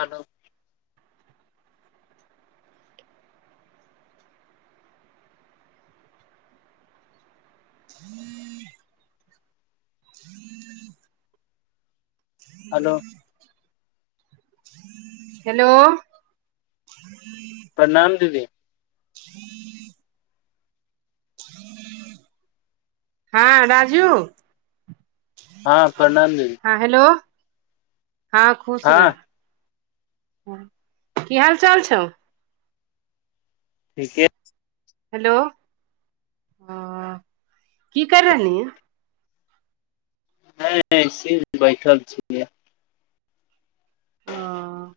Hello हू hello hello ह प्रणाम दीदी हँ राजू हँ प्रणाम दीदी हँ हेलो हँं खुश रहे हँ की हाल चाल छौ ठीके हेलो की कर रहली ह ह सि बैठल छियै ओ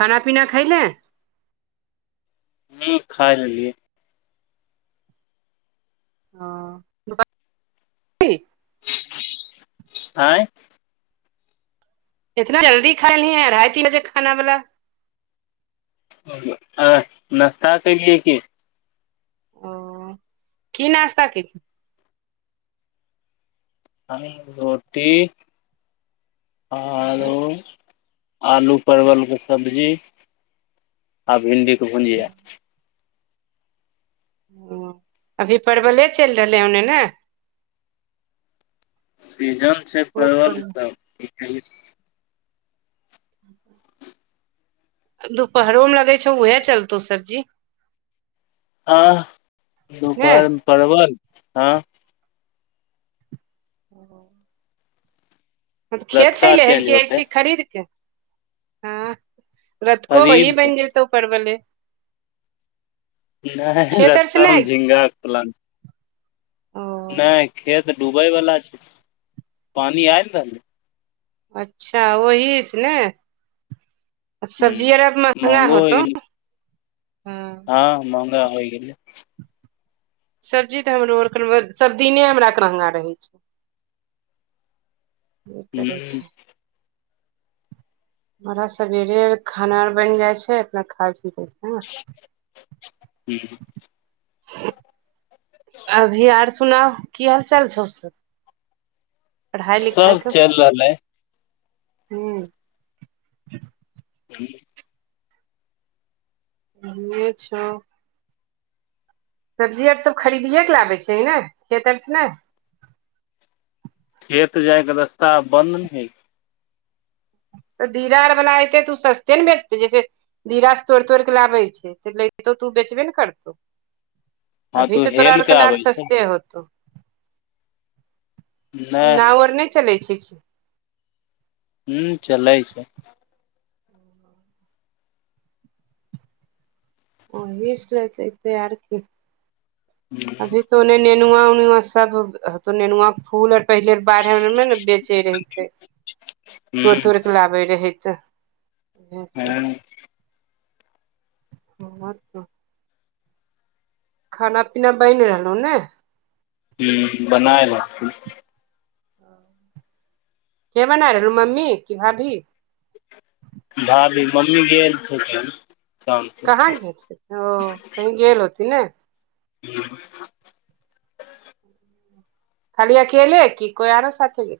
खाना पीना खइलै न खाय लेलियै हं [unintelligible] आँय इतना जल्दी खाय ली अढ़ाइ तीन बजे खाना वाला आ नाश्ता के लिय की ओ की नास्ता कि रोटी आलू आलू परवल के सब्जी आ भिंडी के भुजिया ओ अभी परवले चलि रहलै होने ने सीजन छै खूब परवल परवलसभ ई कह ह दुपहरो मे लगै छौ उएहे चलतौ सब्जी आ ने दुपहरमे परवल हँ त खेत सऽ रतका चेंज ललेहलक होते ऐसे खरीदके हँ रथको खरीद वही के बनि गेलतौ परबले नहि रत्तामे झिगाक फलान ओ नहि खेत डूबय वलाा छै पानि आय रहलै अच्छा ओही से ने ह सब्जी आर महगा महंगो होइ होतौ गेलै हँ हँ महंगा होइ गेलय सब्जी तऽ हमरो आर के सबदिने हमरा आर के महंगा रहै छै ई करै ह छै हमरा सवेरे खाना आर बन जाय छै अपना खााय पीे से हूं अभी आर सुना की हाल चाल छस पढ़ाइ लिखाइ सब क चलि रहलै ह ह बे छौ सब्जी आर सब खरीदियए के लबै छै ने खेत आर से ने खेत जायके रस्ता बन्द ने हय तऽ दीरार वला एतै तऽ ओ सस्ते ने बेचतै जैसे दिराास तोड़ि तोड़िक लाबै छै त लै तऽ तू बेचबे ने करतौ हँ अभी तू तऽ तोरा आरके हेलके अनार आबै छै सस्ते नहि नाव आर नहि चलै छै की हू चलै छै ओ इस लतत आरके [unintelligible] ह अभी तो ओने नेनुआ उनुआ सब तो नेनुआ फूल पहिले बाहर मे ने बेचे रहे ह तोर तोड़ खिलबै रहै तऽ इएह सब ह आ त खाना पीना बनि रहलहु ने हूं बनाय रहथि के बन रू मम्मी की भाभी भाभी मम्मी गेल छथिन काम से कहाँ गेल ओ कही गेलल होती ने ह [inaudible] खालिया खल की कोइ आरो साथे गेल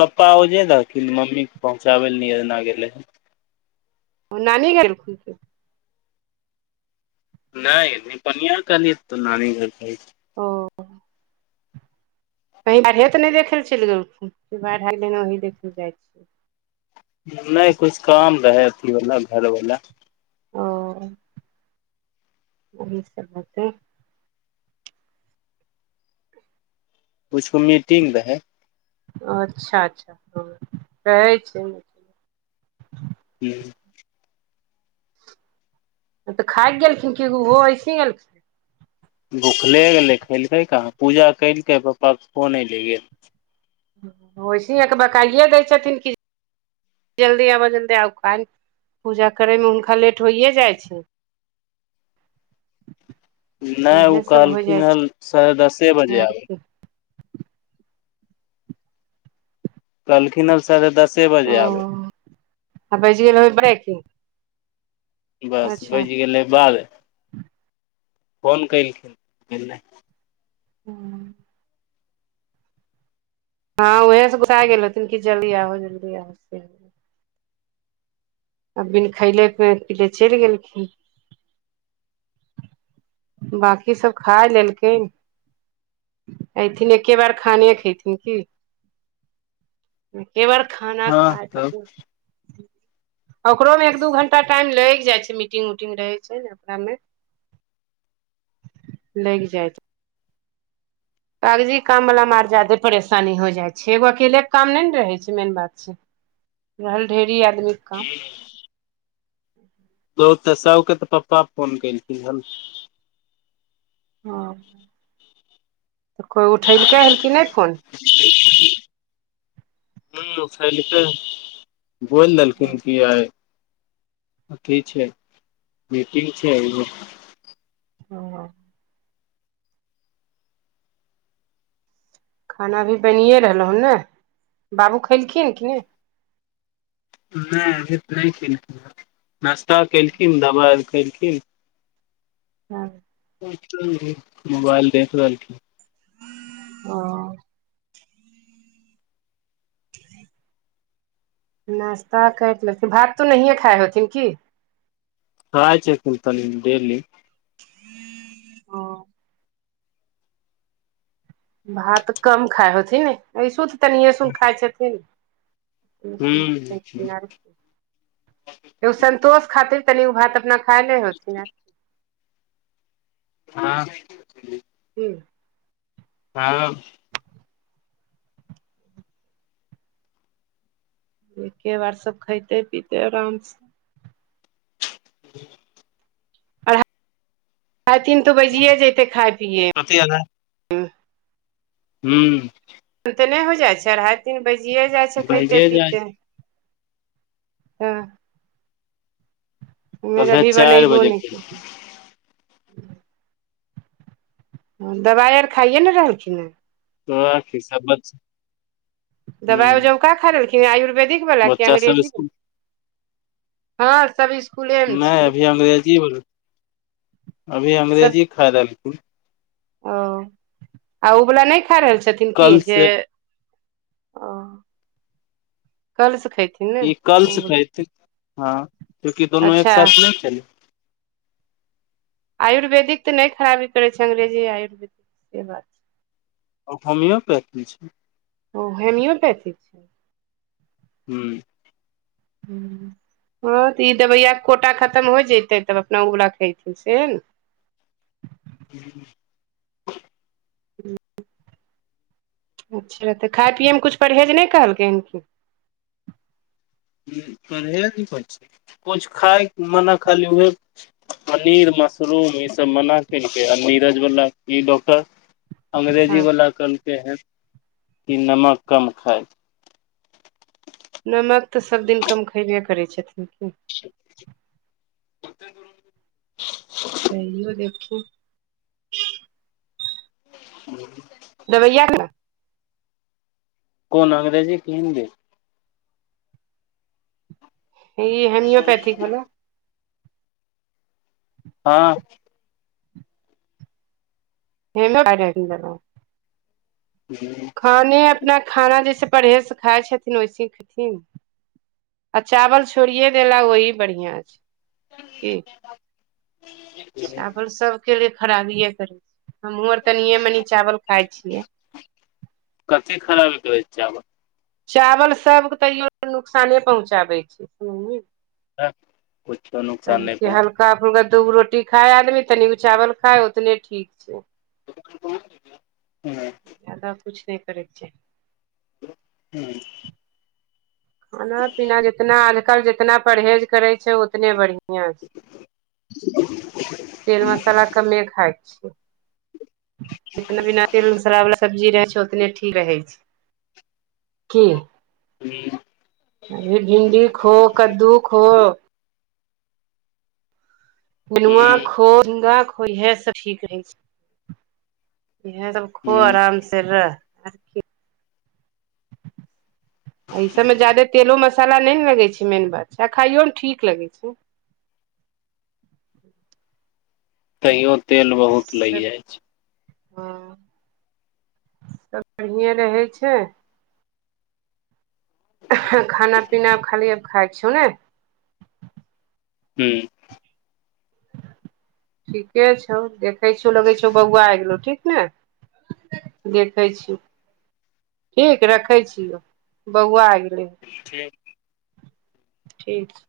पप्पा ओजे दथिन मम्मी पहुँचाबै लए नाहि गेलै हन ओ नानी घर में नहि नहि पनिया खालीत त नानी घर ओ कहीं बाढ़े तऽ नहि देखे लेल चलि गेलखुन बाढ़ ही देखे जाइ छियै नहि कुछ काम रहै अथी वालला घर वाला ओ यही सब बात है कुछके मीटिंग रहै अच्छा अच्छा हँ रहै छै मछली हूं तऽ खा गेलखिन क ओहो अऐसे एलखिन भुखले गेलै खेलकै कहाँ पूजा कलकै पप्पा के फोन अयले गेल वइसिहेके बकइए दै छथिन कि जल्दी आबऽ जल्दी आउ क पूजा करयमे हुनका लेट होइए जाइ छै नहि ओ उएह सभ हो जाइ कहलखिन ह साढ़े दसे छै बजे आर आबै की कहलखिन हब साढ़े दसे ओ बजे आबै आ बेज गेल बै क बस बाज गेलै बाद फोन कलखिन हू हँं ऊहे से गोसा गेल हथिन कि जल्दी आहो जल्दी आहो से अब बिन खैले पिले चलि गेलखिन बकी सब खाय लेलकिन अऐथिन एके बार खाने खेयथिन की क बार खाना हँ खाय तब कतना ओकरोमे एक दू घं्टा टाइम लागि जाइ छै मीटिंग उटिंग रहै छै ने ओकरामे लागि जायत कागजी काम वाला म आर जदे परेशानी हो जाइ छै एगो अकेले के काम नहि ने रहै छै मेन बात छै रहल ढेरी आदमीके काम बहुतसाके तऽ पप्पा फोन केलखिन हन ह तऽ कोइ उठेलकै हल कि नहि फोन ह फल त [unintelligible] गोल ललखिन कए अथी छै मीटिंग छै ह खाना भी बनिए रहलहु हन ने बाबू खलखिन ह कि नहि नहि अभी तऽ नहि केलखिन नाश्ता केलखिन दबाइ आर केलखिन हँ मोबाइल देख रहलखिन ओ नास्ता करि लेथिन भात तऽ नहिए खाइ हेथिन की खाय छथिन तनी डेली हँ भात कम खाइ होथिन ने ऐसहु तऽ तनिये सुन खाय छथिन। सु हूं [unintelligible] ओ सन्तोष खातिर तनि ओ भात अपना खाइले होथिन आब हँ की चाबल एके बार सब खैतै पीतै आरामसँ [inaudible] अढ़ाइ अढ़ाइ तीन तऽ बजिये जैते खाय पियैमे कथी एल हे हूँ लेट तऽ नहि हो जाइ छै अढ़ाइ तीन बजिए जाइ छै खाइते भैजे जाइ पीते छै हँ हम्मे आर कल्हे अभी चारि बनैबौ बजे नहि के केलियै दवाइ आर खाइए ने रहलखिन हें तोरा कीसब [unintelligible] दबाइ ओहिजामका खा लेलखिन आयुर्वेदिक वला कि बच्चा सब अंग्रेजी स्कुल बला हँ सभ स्कुलेमे नहि छै अभी अंग्रेजी बोल अभी सब अंग्रेजी खा रहल रहलखिन ओ आ ओवला नहि खा रहल छथिन की कल जे से ओ कल सँ खेती ई कलस हँ क्युंकि दुनू एक अच्छा साथ नहि छलै आयुर्वेदिक तऽ नहि खराबी करै छै अंगग्रेजी आयुर्वेदिक से बात होमियोपैथी छै ओ होमियोपैथी छै हूँ हँ तऽ ई दबैयाके कोटा खत्म हो जतै तब अपना उब रखेतै सेहे ने हुंम्म अच्छा तऽ खाय पियैमे किछु परहेज नहि कहलकै हन की परहेज मे कुछ खाय मना खाली पनीर मशरूम ई सभ मना केलकै आ नीरज वला ई डॉक्टर अंग्रेजी हँ वला कहलते हन कि नमक कम खाए नमक तऽ सब दिन कम खयबे करै छथिन की ओ [unintelligible] तैयो देखू ह [unintelligible] दबैआ के [unintelligible] कोन अंग्रेजी की हिन्दी ई हेमियोपैथिक बला हँ ह [unintelligible] [inaudible] भने अपना खाना जैसे परहेज से खाय छथिन ओइसीही खैथिन नऽ आ चावल छोड़िये देला ओही बढ़ियाँ छै की ह [unintelligible] चावल सब के लिए खराबिे करे छी हमहुँ आर तनिए मनि चावल खााय छियै कथी खराबी कर रहै छै चावल चावल सबके तैयो नुकसाने पहुँचाबै छै कुछो नुकसान नहि पहुँच का फल्का दूगो रोटी खाय आदमी तनिगो चावल खाय उतने ठीक छै हँ जादा कुछ नहि करै छै हूँ खाना पीना जितना आजकल जितना परहेज करै छै उतने बढ़िआं छै [unintelligible] तेल मसाला कमे खााय छियै जितना बिना तेलमसला बालला सब्जी रहै छै उतने ठीक रहै छै की हुँ अभी भिन्डी खो कद्दू खो ननुआ ह खो मुनगा खो यह सब ठीक रहै छै इहे सब खो ह आराम से रह ई सभमे ज्यादे तेलो मसाला नहि ने लगै छै मेन बात छै आ खाइयोमे ठीक लगैत छै तैयो तेल बहुत लागि सब जाई छै हँ सब बढ़िए रहै छै खाना पीना खाली खाई छौ ने हूँ ठीके छौ देखै छौ लगै छौ बौआ आइ गेलौ ठीक ने देखै छियौ ठीक रखै छियौ बौआ आ गेलै ठीक ठीक छै